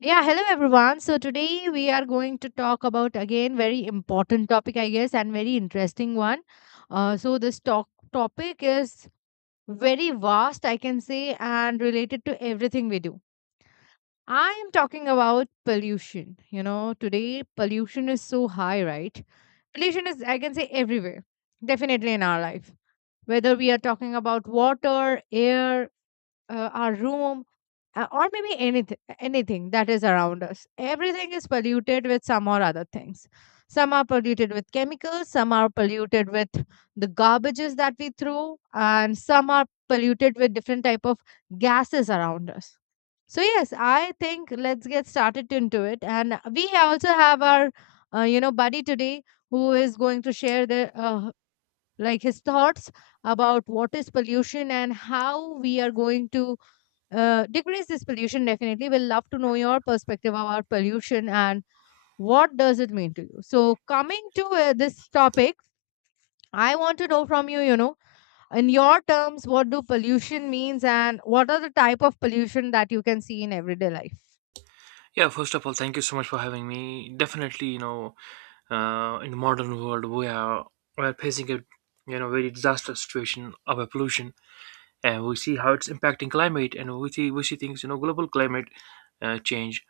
Yeah, hello everyone. So today we are going to talk about again very important topic, I guess, and very interesting one. So this talk topic is very vast, I can say, and related to everything we do. I am talking about pollution. You know, today pollution is so high, right? Pollution is, I can say, everywhere, definitely in our life. Whether we are talking about water, air, our room, or maybe anything that is around us, everything is polluted with some or other things. Some are polluted with chemicals, some are polluted with the garbages that we throw, and some are polluted with different type of gases around us. So yes, I think let's get started into it. And we also have our you know, buddy today, who is going to share the like, his thoughts about what is pollution and how we are going to decrease this pollution. Definitely, we'll love to know your perspective about pollution and what does it mean to you. So coming to this topic, I want to know from you, you know, in your terms, what do pollution means and what are the type of pollution that you can see in everyday life? Yeah, first of all, thank you so much for having me. Definitely, you know, in the modern world, we are facing a you know very disastrous situation of a pollution, and we see how it's impacting climate, and we see things you know global climate change.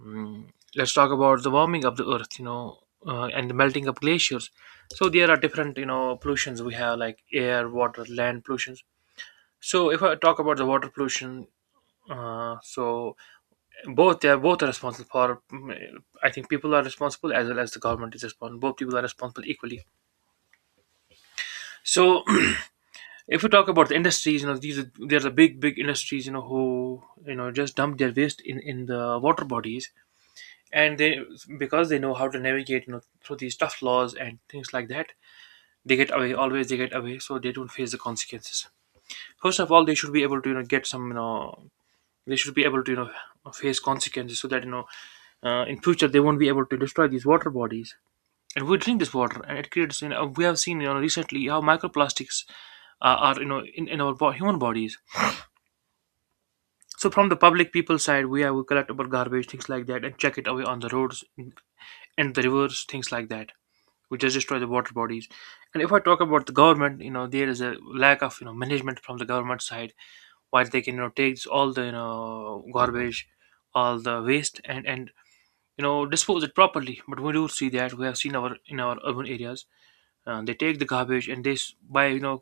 Mm, let's talk about the warming of the earth, you know, and the melting of glaciers. So there are different you know pollutions we have like air, water, land pollutions. So if I talk about the water pollution, so both are responsible for. I think people are responsible as well as the government is responsible, both people are responsible equally. So if we talk about the industries, you know, these are there's a big industries you know who you know just dump their waste in the water bodies, and they, because they know how to navigate you know through these tough laws and things like that, they get away, so they don't face the consequences. First of all, they should be able to you know get some you know, they should be able to you know face consequences so that you know, in future they won't be able to destroy these water bodies, and we drink this water, and it creates, you know, we have seen, you know, recently, how microplastics are you know in human bodies. So from the public people side, we have we collect our garbage things like that and check it away on the roads and the rivers, things like that, which just destroy the water bodies. And if I talk about the government, you know, there is a lack of you know management from the government side where they can you know take all the you know garbage, all the waste, and you know dispose it properly. But we do see that we have seen our in our urban areas, they take the garbage and by you know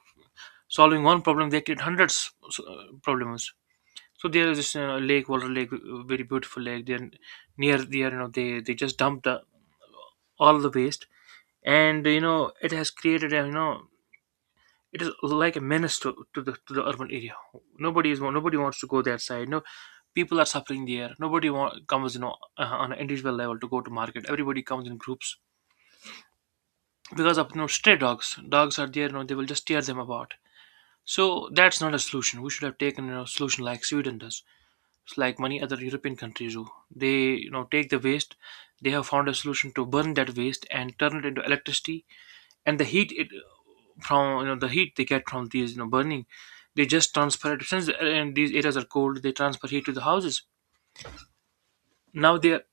solving one problem they create hundreds problems. So there is this lake, water lake, very beautiful lake. Then near there, you know, they just dump the all the waste, and you know it has created a you know it is like a menace to the urban area. Nobody wants to go that side. No, people are suffering there. Comes you know on an individual level to go to market. Everybody comes in groups because of you know stray dogs. Dogs are there. You know they will just tear them apart. So that's not a solution. We should have taken a solution like Sweden does. It's like many other European countries do. They, you know, take the waste. They have found a solution to burn that waste and turn it into electricity. And the heat it From you know the heat they get from these you know burning, they just transfer it. Since and these areas are cold, they transfer heat to the houses. Now they are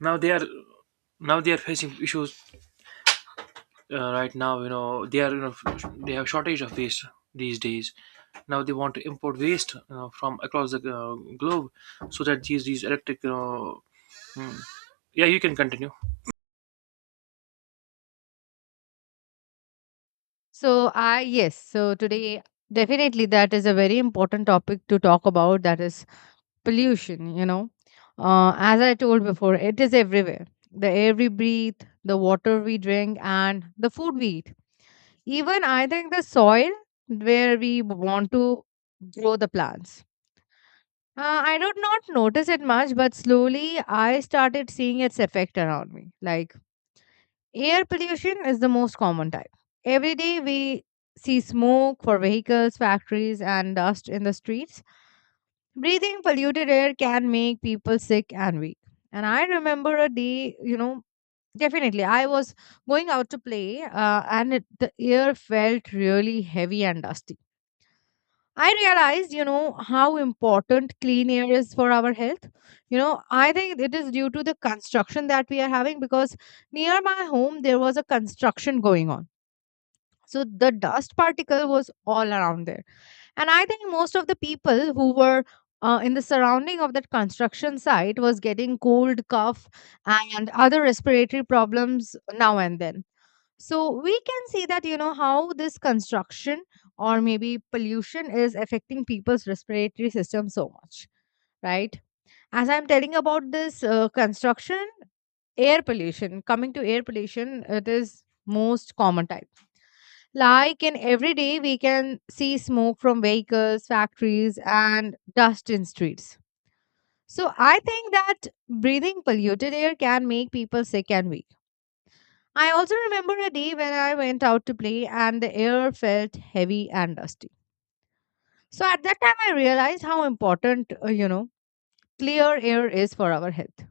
now they are Now they are facing issues right now, you know, they are, you know, they have shortage of waste these days. Now they want to import waste, you know, from across the globe, so that these electric, you know, hmm. Yeah, you can continue. So today definitely that is a very important topic to talk about. That is pollution, you know. As I told before, it is everywhere. The air we breathe, the water we drink, and the food we eat, even I think the soil where we want to grow the plants. I did not notice it much, but slowly I started seeing its effect around me. Like, air pollution is the most common type. Every day we see smoke for vehicles, factories, and dust in the streets. Breathing polluted air can make people sick and weak. And I remember a day, you know, definitely, I was going out to play, and the air felt really heavy and dusty. I realized, you know, how important clean air is for our health. You know, I think it is due to the construction that we are having, because near my home there was a construction going on. So the dust particle was all around there. And I think most of the people who were in the surrounding of that construction site was getting cold, cough, and other respiratory problems now and then. So we can see that, you know, how this construction or maybe pollution is affecting people's respiratory system so much, right? As I'm telling about this construction, air pollution, coming to air pollution, it is most common type. Like in every day, we can see smoke from vehicles, factories, and dust in streets. So I think that breathing polluted air can make people sick and weak. I also remember a day when I went out to play and the air felt heavy and dusty. So at that time, I realized how important, clear air is for our health,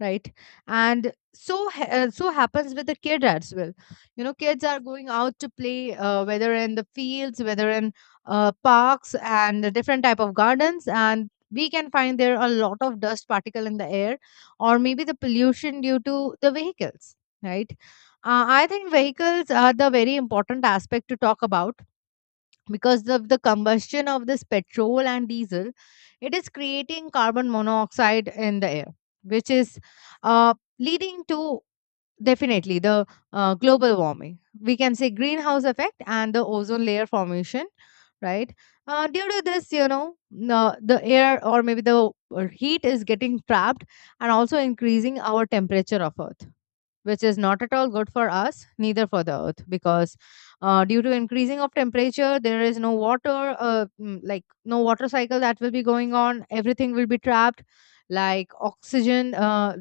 right? And so so happens with the kid as well. You know, kids are going out to play, whether in the fields, whether in parks and the different type of gardens, and we can find there a lot of dust particle in the air, or maybe the pollution due to the vehicles, right? I think vehicles are the very important aspect to talk about, because of the combustion of this petrol and diesel, it is creating carbon monoxide in the air, which is leading to definitely the global warming, we can say, greenhouse effect and the ozone layer formation, right? Due to this, you know, the air or maybe the heat is getting trapped, and also increasing our temperature of earth, which is not at all good for us, neither for the earth. Because due to increasing of temperature, there is no water, like no water cycle that will be going on. Everything will be trapped, like oxygen.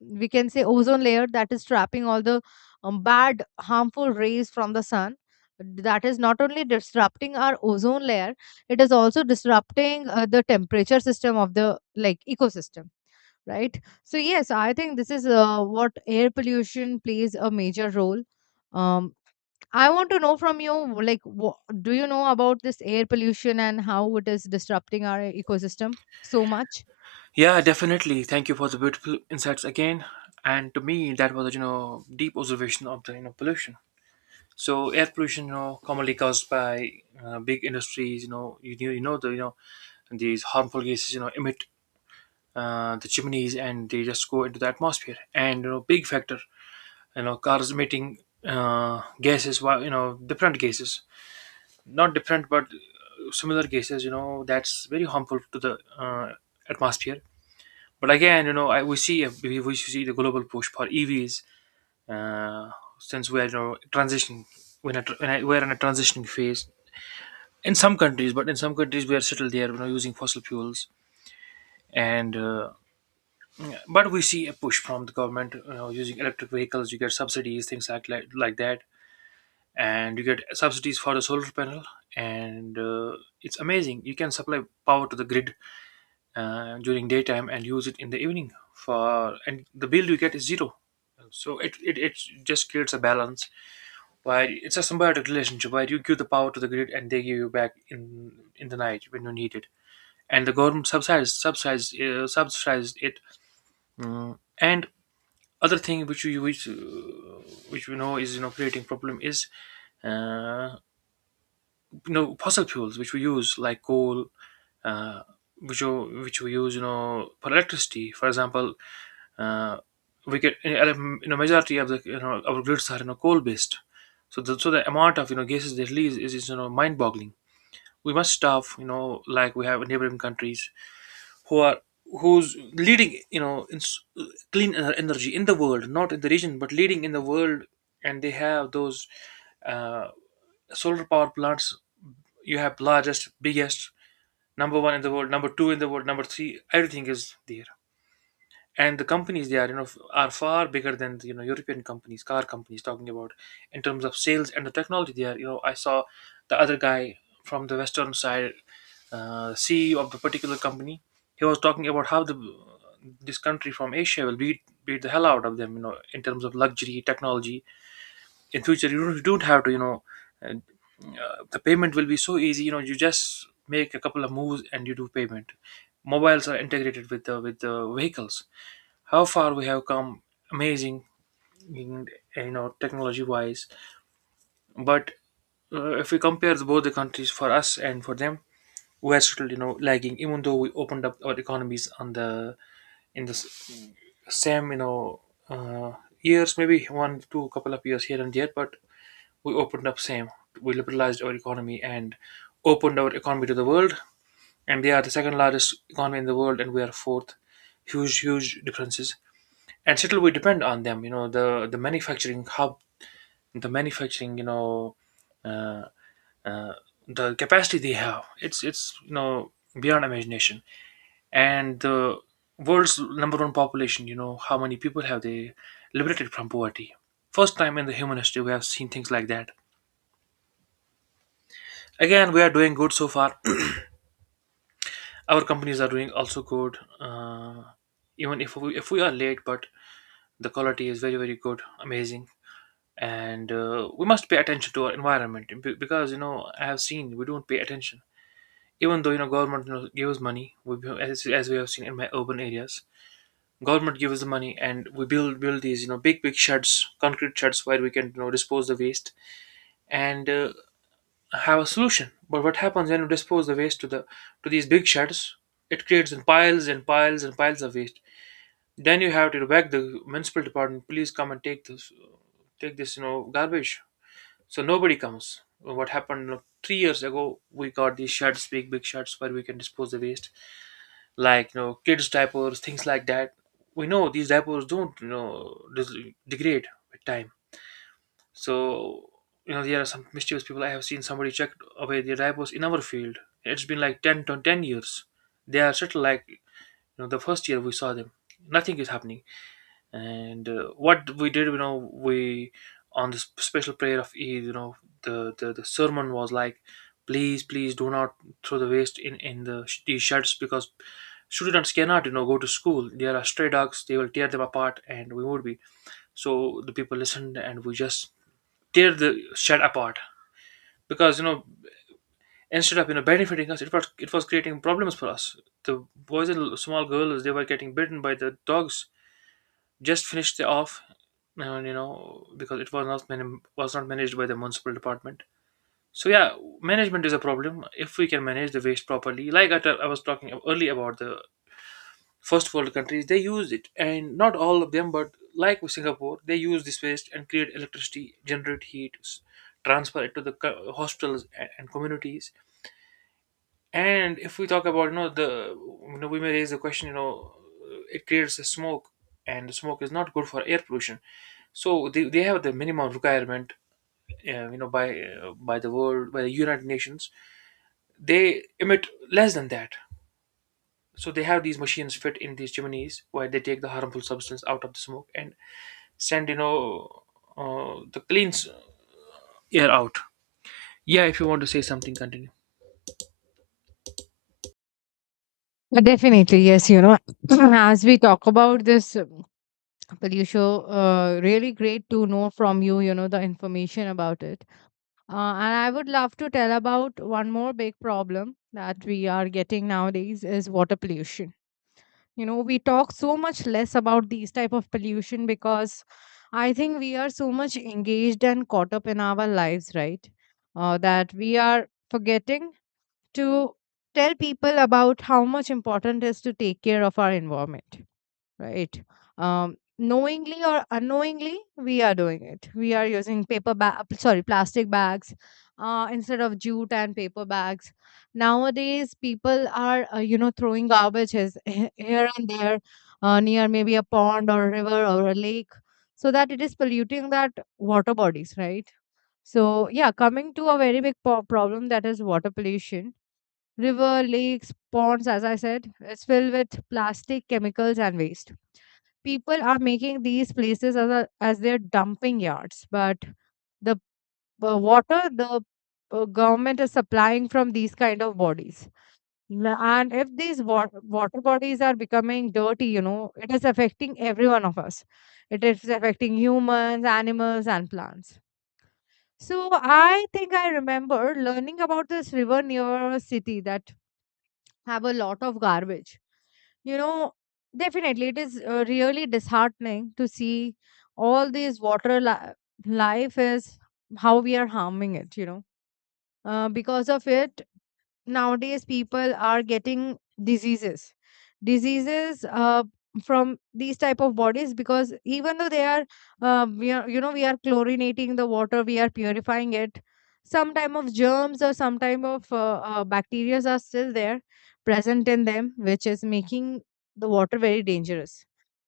We can say ozone layer, that is trapping all the bad, harmful rays from the sun. That is not only disrupting our ozone layer, it is also disrupting the temperature system of the, like, ecosystem, right? So yes, I think this is what air pollution plays a major role. Um, I want to know from you, like, wha, do you know about this air pollution and how it is disrupting our ecosystem so much? Yeah, definitely, thank you for the beautiful insights again. And to me that was a, you know, deep observation of the you know pollution. So air pollution, you know, commonly caused by big industries, you know, you know, the you know these harmful gases you know emit the chimneys, and they just go into the atmosphere, and you know big factor, you know, cars emitting gases, you know, different gases, not different but similar gases, you know, that's very harmful to the atmosphere. But again, you know, we see we see the global push for EVs. uh, since we are you know transitioning, when, a, when I, we're in a transitioning phase in some countries, but in some countries we are still there you know using fossil fuels. And But we see a push from the government, you know, using electric vehicles, you get subsidies, things like that, and you get subsidies for the solar panel. And It's amazing, you can supply power to the grid during daytime and use it in the evening for, and the bill you get is zero. So it just creates a balance where it's a symbiotic relationship where you give the power to the grid and they give you back in the night when you need it. And the government subsidizes it. Mm. And other thing which we know is you know creating problem is uh, you know fossil fuels which we use like coal, uh, which which we use you know for electricity, for example. uh, we get, you know, majority of the you know our grids are you know coal based. So so the amount of you know gases they release is you know mind boggling. We must stop, you know, like we have in neighboring countries who are who's leading you know clean energy in the world, not in the region but leading in the world. And they have those uh, solar power plants. You have largest, biggest, number one in the world, number two in the world, number three, everything is there. And the companies they are you know are far bigger than the, you know, european companies, car companies talking about, in terms of sales and the technology they are, you know, I saw the other guy from the western side, CEO of the particular company, he was talking about how the this country from Asia will beat the hell out of them, you know, in terms of luxury technology in future. You don't have to you know uh, the payment will be so easy, you know, you just make a couple of moves and you do payment. Mobiles are integrated with the vehicles. How far we have come, amazing, in, you know, technology wise. But if we compare both the countries, for us and for them, we're still you know lagging, even though we opened up our economies on the in the s- same, you know, uh, years, maybe one two couple of years here and there, but we opened up same. We liberalized our economy and opened our economy to the world. And they are the second largest economy in the world, and we are fourth. Huge, huge differences. And still, we depend on them. You know, the manufacturing hub, the manufacturing, you know, uh, uh, the capacity they have. It's, you know, beyond imagination. And the world's number one population. You know, how many people have they liberated from poverty? First time in the human history we have seen things like that. Again, we are doing good so far. Our companies are doing also good, even if we are late, but the quality is very, very good, amazing. And We must pay attention to our environment, because you know I have seen we don't pay attention, even though you know government, you know, gives money, as we have seen in my urban areas, government gives the money and we build these you know big sheds, concrete sheds where we can you know dispose the waste, and have a solution. But what happens when we dispose the waste to the to these big sheds, it creates in piles and piles and piles of waste. Then you have to beg the municipal department, please come and take this, you know, garbage. So nobody comes. What happened, you know, 3 years ago? We got these sheds, big big sheds, where we can dispose the waste, like you know, kids' diapers, things like that. We know these diapers don't, you know, degrade with time. So you know, there are some mischievous people. I have seen somebody check away their diapers in our field. It's been like 10 to 10 years. They are settled like you know, the first year we saw them. Nothing is happening and what we did, you know, we on this special prayer of Eid, you know, the sermon was like, please do not throw the waste in these sheds because students cannot, you know, go to school. There are stray dogs, they will tear them apart, and we would be. So the people listened and we just tear the shed apart because, you know, instead of, you know, benefiting us, it was creating problems for us. The boys and small girls, they were getting bitten by the dogs. Just finished it off. And you know, because it was not managed by the municipal department, so yeah. Management is a problem if we can manage the waste properly. Like I was talking earlier about the first world countries. They use it, and not all of them, but like with Singapore, they use this waste and create electricity, generate heat, transfer it to the hospitals a- and communities. And if we talk about, you know, the, you know, we may raise the question, you know, it creates a smoke, and the smoke is not good for air pollution. So they have the minimum requirement, you know, by the world, by the United Nations, they emit less than that. So they have these machines fit in these chimneys where they take the harmful substance out of the smoke and send, you know, the clean air out. Yeah, if you want to say something, continue. Definitely, yes. You know, as we talk about this pollution, really great to know from you, you know, the information about it. And I would love to tell about one more big problem that we are getting nowadays is water pollution. You know, we talk so much less about these type of pollution, because I think we are so much engaged and caught up in our lives, right? That we are forgetting to tell people about how much important it is to take care of our environment, right? Knowingly or unknowingly, we are doing it. We are using paper bag, sorry, plastic bags, instead of jute and paper bags. Nowadays, people are, you know, throwing garbages here and there, near maybe a pond or a river or a lake, so that it is polluting that water bodies, right? So yeah, coming to a very big problem, that is water pollution. River, lakes, ponds, as I said, it's filled with plastic, chemicals, and waste. People are making these places as as their dumping yards. But the water, the government is supplying from these kind of bodies. And if these water bodies are becoming dirty, you know, it is affecting every one of us. It is affecting humans, animals, and plants. So I think I remember learning about this river near a city that have a lot of garbage. You know, definitely, it is really disheartening to see all these water life is how we are harming it, you know. Because of it, nowadays people are getting diseases, diseases uh, from these type of bodies. Because even though they are, we are, you know, we are chlorinating the water, we are purifying it, some type of germs or some type of bacteria are still there present in them, which is making the water very dangerous.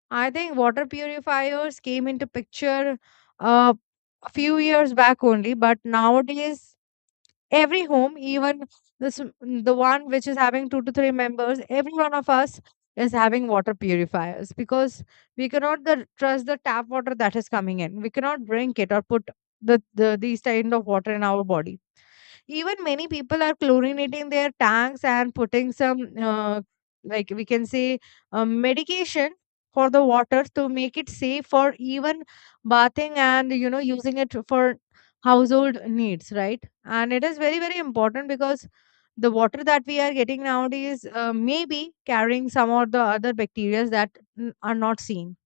I think water purifiers came into picture uh, a few years back only, but nowadays every home, even this the one which is having two to three members, every one of us is having water purifiers, because we cannot trust the tap water that is coming in. We cannot drink it or put the these kind of water in our body. Even many people are chlorinating their tanks and putting some, like we can say, medication for the water to make it safe for even bathing and, you know, using it for household needs, right? And it is very very important, because the water that we are getting nowadays may be carrying some or the other bacteria that are not seen,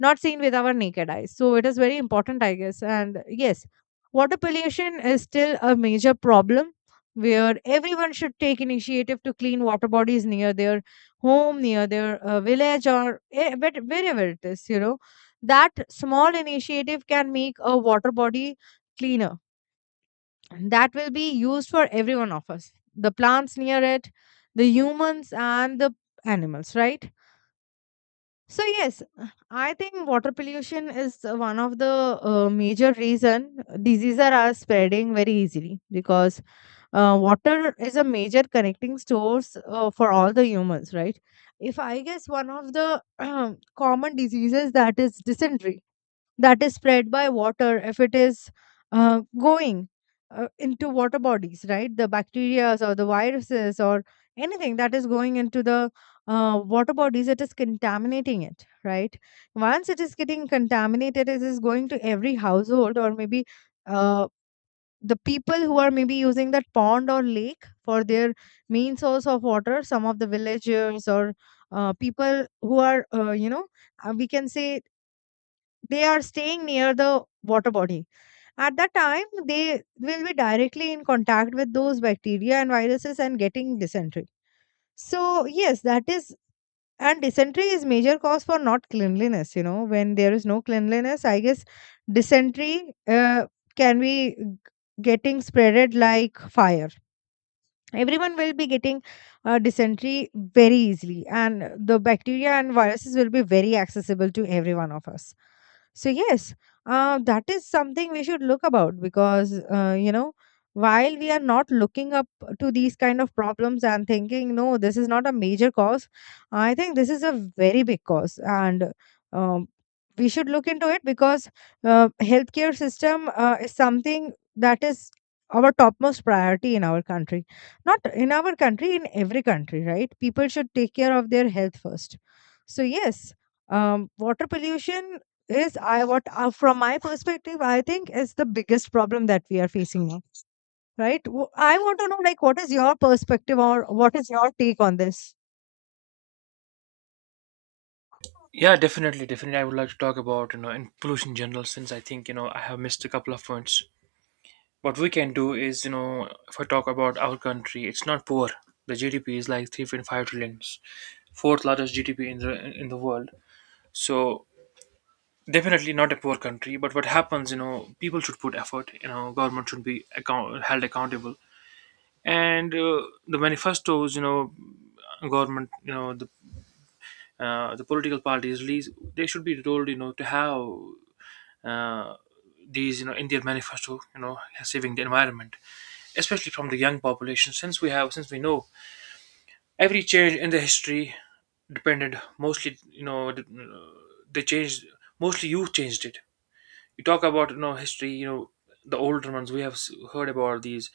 not seen with our naked eyes. So it is very important, I guess. And yes, water pollution is still a major problem, where everyone should take initiative to clean water bodies near their home, near their village, or eh, but wherever it is, you know. That small initiative can make a water body cleaner. That will be used for every one of us, the plants near it, the humans, and the animals, right? So yes, I think water pollution is one of the major reason diseases are spreading very easily, because water is a major connecting source for all the humans, right? If I guess one of the common diseases, that is dysentery, that is spread by water, if it is going into water bodies, right, the bacteria or the viruses or anything that is going into the water bodies, it is contaminating it, right? Once it is getting contaminated, it is going to every household, or maybe uh, the people who are maybe using that pond or lake for their main source of water, some of the villagers or people who are, we can say, they are staying near the water body. At that time, they will be directly in contact with those bacteria and viruses and getting dysentery. So yes, that is, and dysentery is major cause for not cleanliness. You know, when there is no cleanliness, I guess dysentery can be getting spreaded like fire. Everyone will be getting dysentery very easily, and the bacteria and viruses will be very accessible to every one of us. So yes, that is something we should look about, because while we are not looking up to these kind of problems and thinking no this is not a major cause, I think this is a very big cause, and um, we should look into it, because healthcare system is something that is our topmost priority in our country. Not in our country, in every country, right? People should take care of their health first. So yes, water pollution is I what from my perspective I think is the biggest problem that we are facing now. Right? I want to know like what is your perspective, or what is your take on this? Yeah, definitely. I would like to talk about, you know, in pollution in general, since I think, you know, I have missed a couple of points. What we can do is, you know, if I talk about our country, it's not poor. The GDP is like 3.5 trillion, fourth largest GDP in the world. So definitely not a poor country. But what happens, you know, people should put effort. You know, government should be held accountable. And the manifestos, you know, government, you know, the the political parties, least they should be told, you know, to have uh, these, you know, Indian their manifesto, you know, saving the environment, especially from the young population. Since we have, since we know every change in the history depended mostly, you know, they changed, mostly you changed it. You talk about, you know, history, you know, the older ones, we have heard about these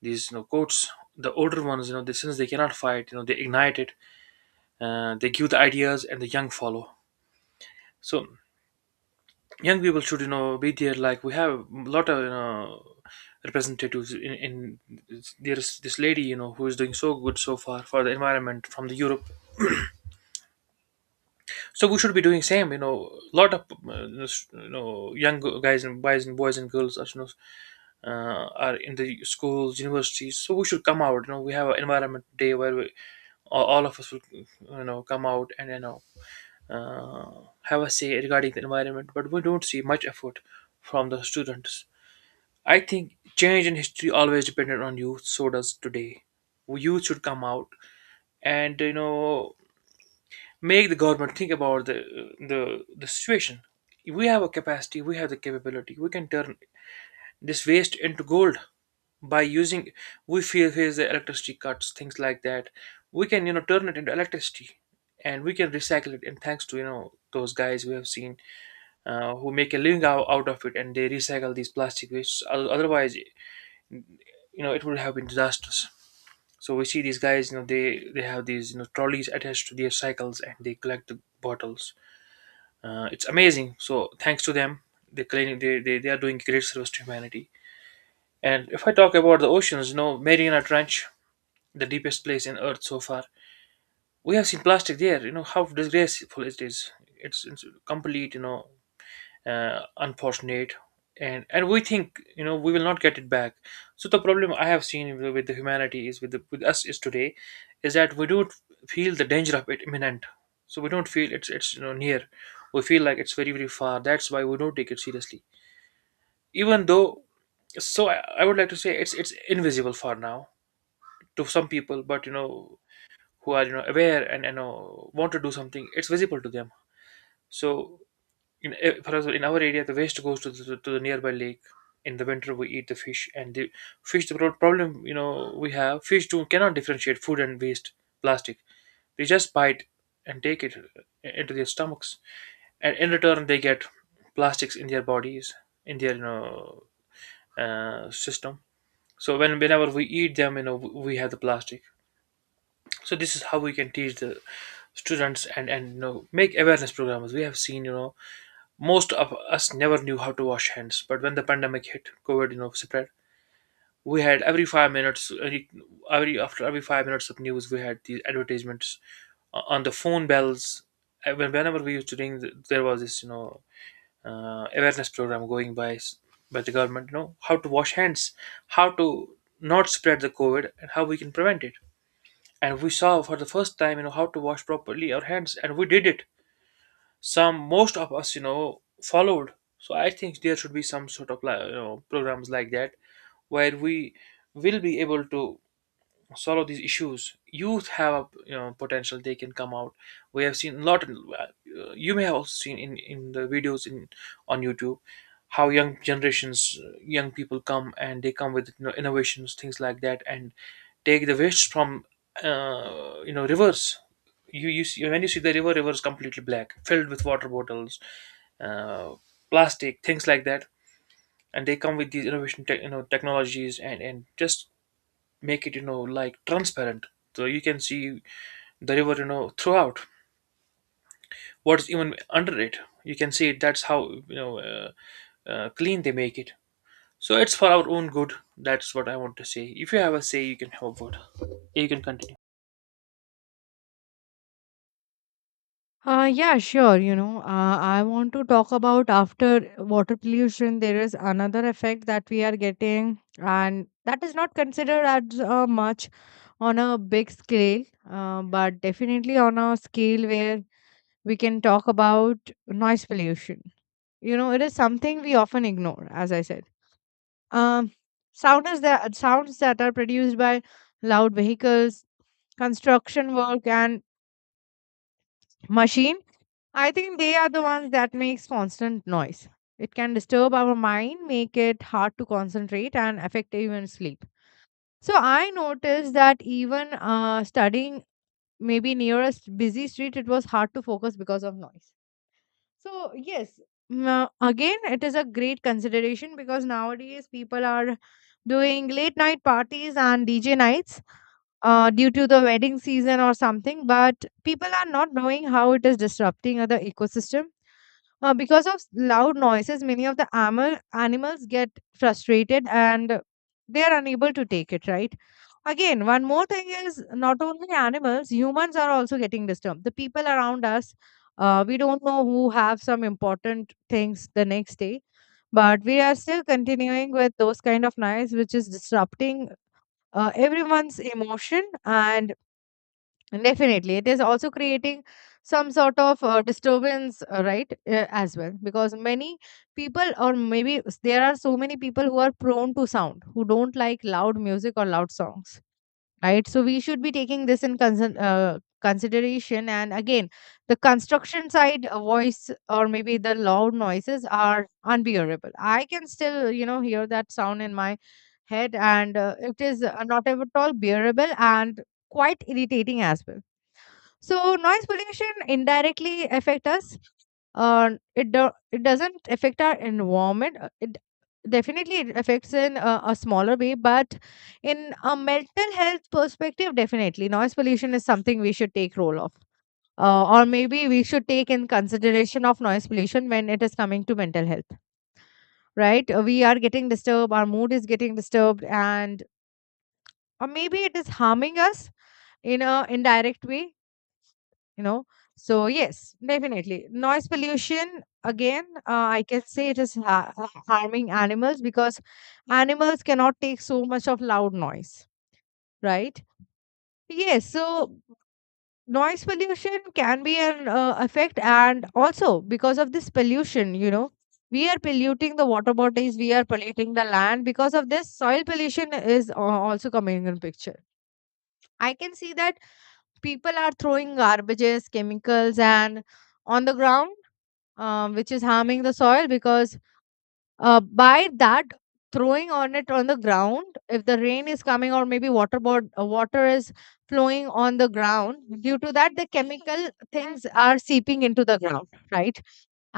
these you know, quotes. The older ones, you know, they, since they cannot fight, you know, they ignite it. They give the ideas and the young follow. So young people should, you know, be there. Like we have a lot of, you know, representatives in, there is this lady, you know, who is doing so good so far for the environment from the Europe. So we should be doing same, you know. A lot of uh, you know, young guys and boys, and boys and girls are, you know, are in the schools, universities. So we should come out, you know, we have an environment day where we, all of us will, you know, come out, and you know, have a say regarding the environment. But we don't see much effort from the students. I think change in history always depended on youth, so does today. Youth should come out and, you know, make the government think about the, the situation. We have a capacity, we have the capability, we can turn this waste into gold by using, we feel here's the electricity cuts, things like that. We can, you know, turn it into electricity, and we can recycle it. And thanks to, you know, those guys we have seen, who make a living out of it, and they recycle these plastic wastes. Otherwise you know, it would have been disastrous. So we see these guys, you know, they have these, you know, trolleys attached to their cycles, and they collect the bottles. It's amazing. So thanks to them, they claim they are doing great service to humanity. And if I talk about the oceans, you know, Mariana Trench, the deepest place in Earth so far, we have seen plastic there. You know how disgraceful it is. It's complete, you know, unfortunate. And we think, you know, we will not get it back. So the problem I have seen with the humanity, is with the, with us, is today is that we don't feel the danger of it imminent. So we don't feel it's you know, near. We feel like it's very far, that's why we don't take it seriously, even though. So I would like to say it's invisible for now to some people. But you know, who are, you know, aware, and you know, want to do something, it's visible to them. So in for example, in our area, the waste goes to the nearby lake. In the winter, we eat the fish, and the fish. The problem, you know, we have, fish too cannot differentiate food and waste, plastic. They just bite and take it into their stomachs, and in return, they get plastics in their bodies, in their, you know, system. So whenever we eat them, you know, we have the plastic. So this is how we can teach the students, and you know, make awareness programs. We have seen, you know, most of us never knew how to wash hands, but when the pandemic hit, COVID, you know, spread, we had every 5 minutes, after every 5 minutes of news, we had these advertisements on the phone bells. Whenever we used to ring, there was this, you know, awareness program going by the government, you know, how to wash hands, how to not spread the COVID, and how we can prevent it. And we saw for the first time, you know, how to wash properly our hands, and we did it. Some, most of us, you know, followed. So I think there should be some sort of, like, you know, programs like that where we will be able to solve these issues. Youth have, a you know, potential, they can come out. We have seen a lot, you may have also seen in the videos, in, on YouTube, how young generations, young people come, and they come with, you know, innovations, things like that, and take the waste from you know, rivers. You see, when you see the river is completely black, filled with water bottles, uh, plastic, things like that. And they come with these innovation tech, you know, technologies, and just make it, you know, like transparent, so you can see the river, you know, throughout, what's even under it, you can see it. That's how, you know, clean they make it. So it's for our own good, that's what I want to say. If you have a say, you can have a vote, you can continue. Yeah, sure. You know, I want to talk about, after water pollution, there is another effect that we are getting, and that is not considered as much on a big scale, but definitely on a scale where we can talk about noise pollution. You know, it is something we often ignore, as I said. Um, sound is that sounds that are produced by loud vehicles, construction work, and machine. I think they are the ones that makes constant noise. It can disturb our mind, make it hard to concentrate, and affect even sleep. So I noticed that even studying maybe near a busy street, it was hard to focus because of noise. So yes, again, it is a great consideration because nowadays people are doing late night parties and DJ nights due to the wedding season or something, but people are not knowing how it is disrupting other ecosystem. Because of loud noises, many of the animals get frustrated and they are unable to take it, right? Again, one more thing is not only animals, humans are also getting disturbed. The people around us, we don't know who have some important things the next day, but we are still continuing with those kind of noise, which is disrupting everyone's emotion. And definitely, it is also creating some sort of disturbance, right? As well, because many people, or maybe there are so many people who are prone to sound, who don't like loud music or loud songs, right? So we should be taking this in consideration. And again, the construction side voice, or maybe the loud noises, are unbearable. I can still, you know, hear that sound in my head, and it is not at all bearable and quite irritating as well. So noise pollution indirectly affect us. It doesn't affect our environment. It definitely, it affects in a smaller way, but in a mental health perspective, definitely noise pollution is something we should take role of, or maybe we should take in consideration of noise pollution when it is coming to mental health. Right? We are getting disturbed. Our mood is getting disturbed, and or maybe it is harming us in a indirect way, you know. So yes, definitely noise pollution again, I can say it is harming animals because animals cannot take so much of loud noise, right? Yes. So noise pollution can be an effect, and also because of this pollution, you know, we are polluting the water bodies, we are polluting the land, because of this soil pollution is also coming in picture. I can see that people are throwing garbages, chemicals, and on the ground, which is harming the soil, because by that throwing on it on the ground, if the rain is coming or maybe water board water is flowing on the ground, due to that the chemical things are seeping into the ground, right?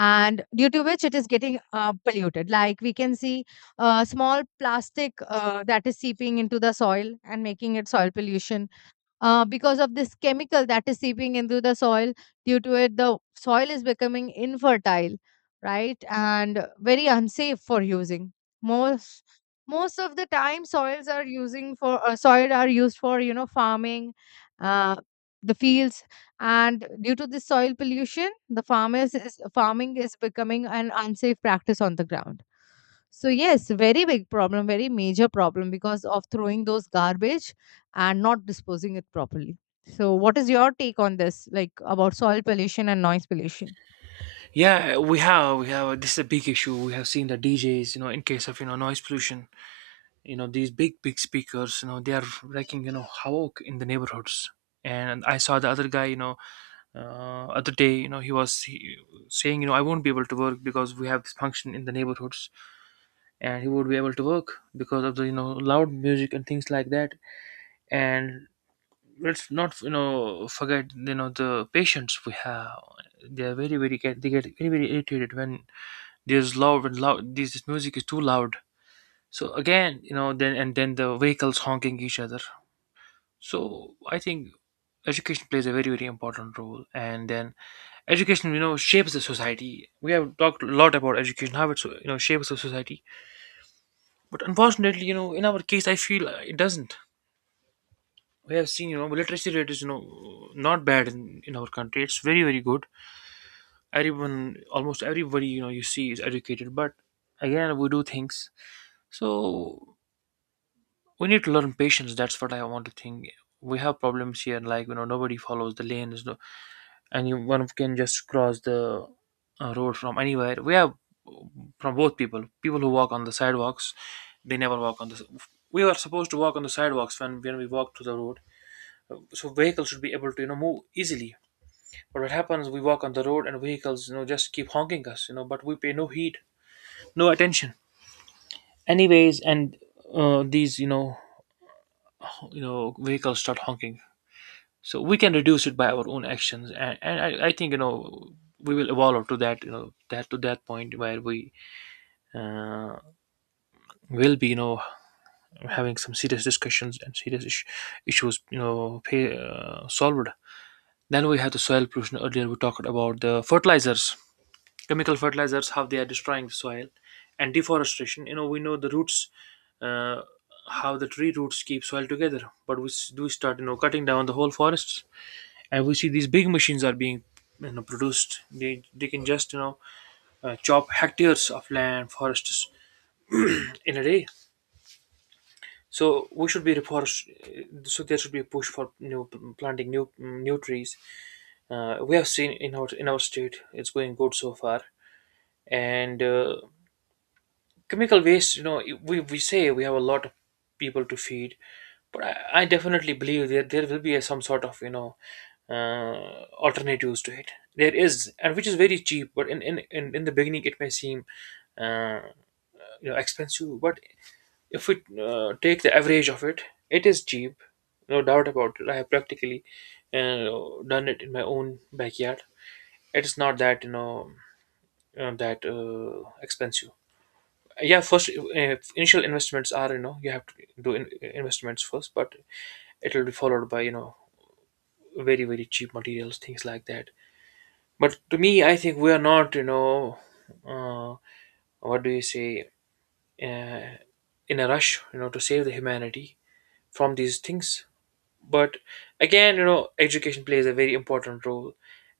And due to which it is getting polluted. Like we can see small plastic that is seeping into the soil and making it soil pollution, because of this chemical that is seeping into the soil. Due to it, the soil is becoming infertile, right? And very unsafe for using. Most most of the time, soils are using for soil are used for, you know, farming, uh, the fields, and due to this soil pollution, the farmers is farming is becoming an unsafe practice on the ground. So yes, very big problem, very major problem, because of throwing those garbage and not disposing it properly. So what is your take on this, like about soil pollution and noise pollution? Yeah, we have this is a big issue. We have seen the DJs, you know, in case of, you know, noise pollution, you know, these big big speakers, you know, they are wrecking, you know, havoc in the neighborhoods. And I saw the other guy, you know, other day, you know, he was saying, you know, I won't be able to work because we have this function in the neighborhoods, and he won't be able to work because of the, you know, loud music and things like that. And let's not, you know, forget, you know, the patients we have. They are very very get, they get very irritated when there's loud and loud, this music is too loud. So again, you know, then, and then the vehicles honking each other. So I think education plays a very important role. And then, education, you know, shapes the society. We have talked a lot about education, how it's, you know, shapes the society. But unfortunately, you know, in our case, I feel it doesn't. We have seen, you know, literacy rate is, you know, not bad in our country, it's very good. Everyone, almost everybody, you know, you see is educated. But again, we do things. So we need to learn patience, that's what I want to think. We have problems here, like, you know, nobody follows the lanes. No, and you, one of, can just cross the road from anywhere. We have, from both, people who walk on the sidewalks, they never walk on the, we were supposed to walk on the sidewalks. When we walk to the road, so vehicles should be able to, you know, move easily. But what happens, we walk on the road and vehicles, you know, just keep honking us, you know, but we pay no heed, no attention anyways. And these, you know, you know, vehicles start honking. So we can reduce it by our own actions. And I think, you know, we will evolve to that, you know, that, to that point where we uh, will be, you know, having some serious discussions and serious issues, you know, pay, solved. Then we have the soil pollution. Earlier we talked about the fertilizers, chemical fertilizers, how they are destroying the soil. And deforestation, you know, we know the roots, uh, how the tree roots keep soil together. But we do start, you know, cutting down the whole forests. And we see these big machines are being, you know, produced. They can just, you know, chop hectares of land, forests, in a day. So we should be reforest. So there should be a push for new, planting new trees. We have seen in our, in our state, it's going good so far. And chemical waste, you know, we say we have a lot of people to feed. But I definitely believe that there will be a, some sort of, you know, alternatives to it. There is, and which is very cheap. But in the beginning, it may seem uh, you know, expensive. But if we take the average of it, it is cheap. No doubt about it. I have practically uh, done it in my own backyard. It is not that, you know, that expensive. Yeah, first initial investments are, you know, you have to do investments first. But it will be followed by, you know, very cheap materials, things like that. But to me, I think we are not, you know, uh, what do you say, uh, in a rush, you know, to save the humanity from these things. But again, you know, education plays a very important role.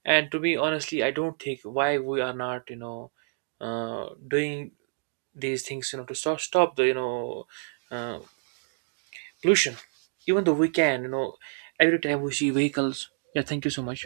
And to be honestly, I don't think why we are not, you know, doing these things, you know, to stop the, you know, uh, pollution, even though we can, you know, every time we see vehicles. Yeah, thank you so much.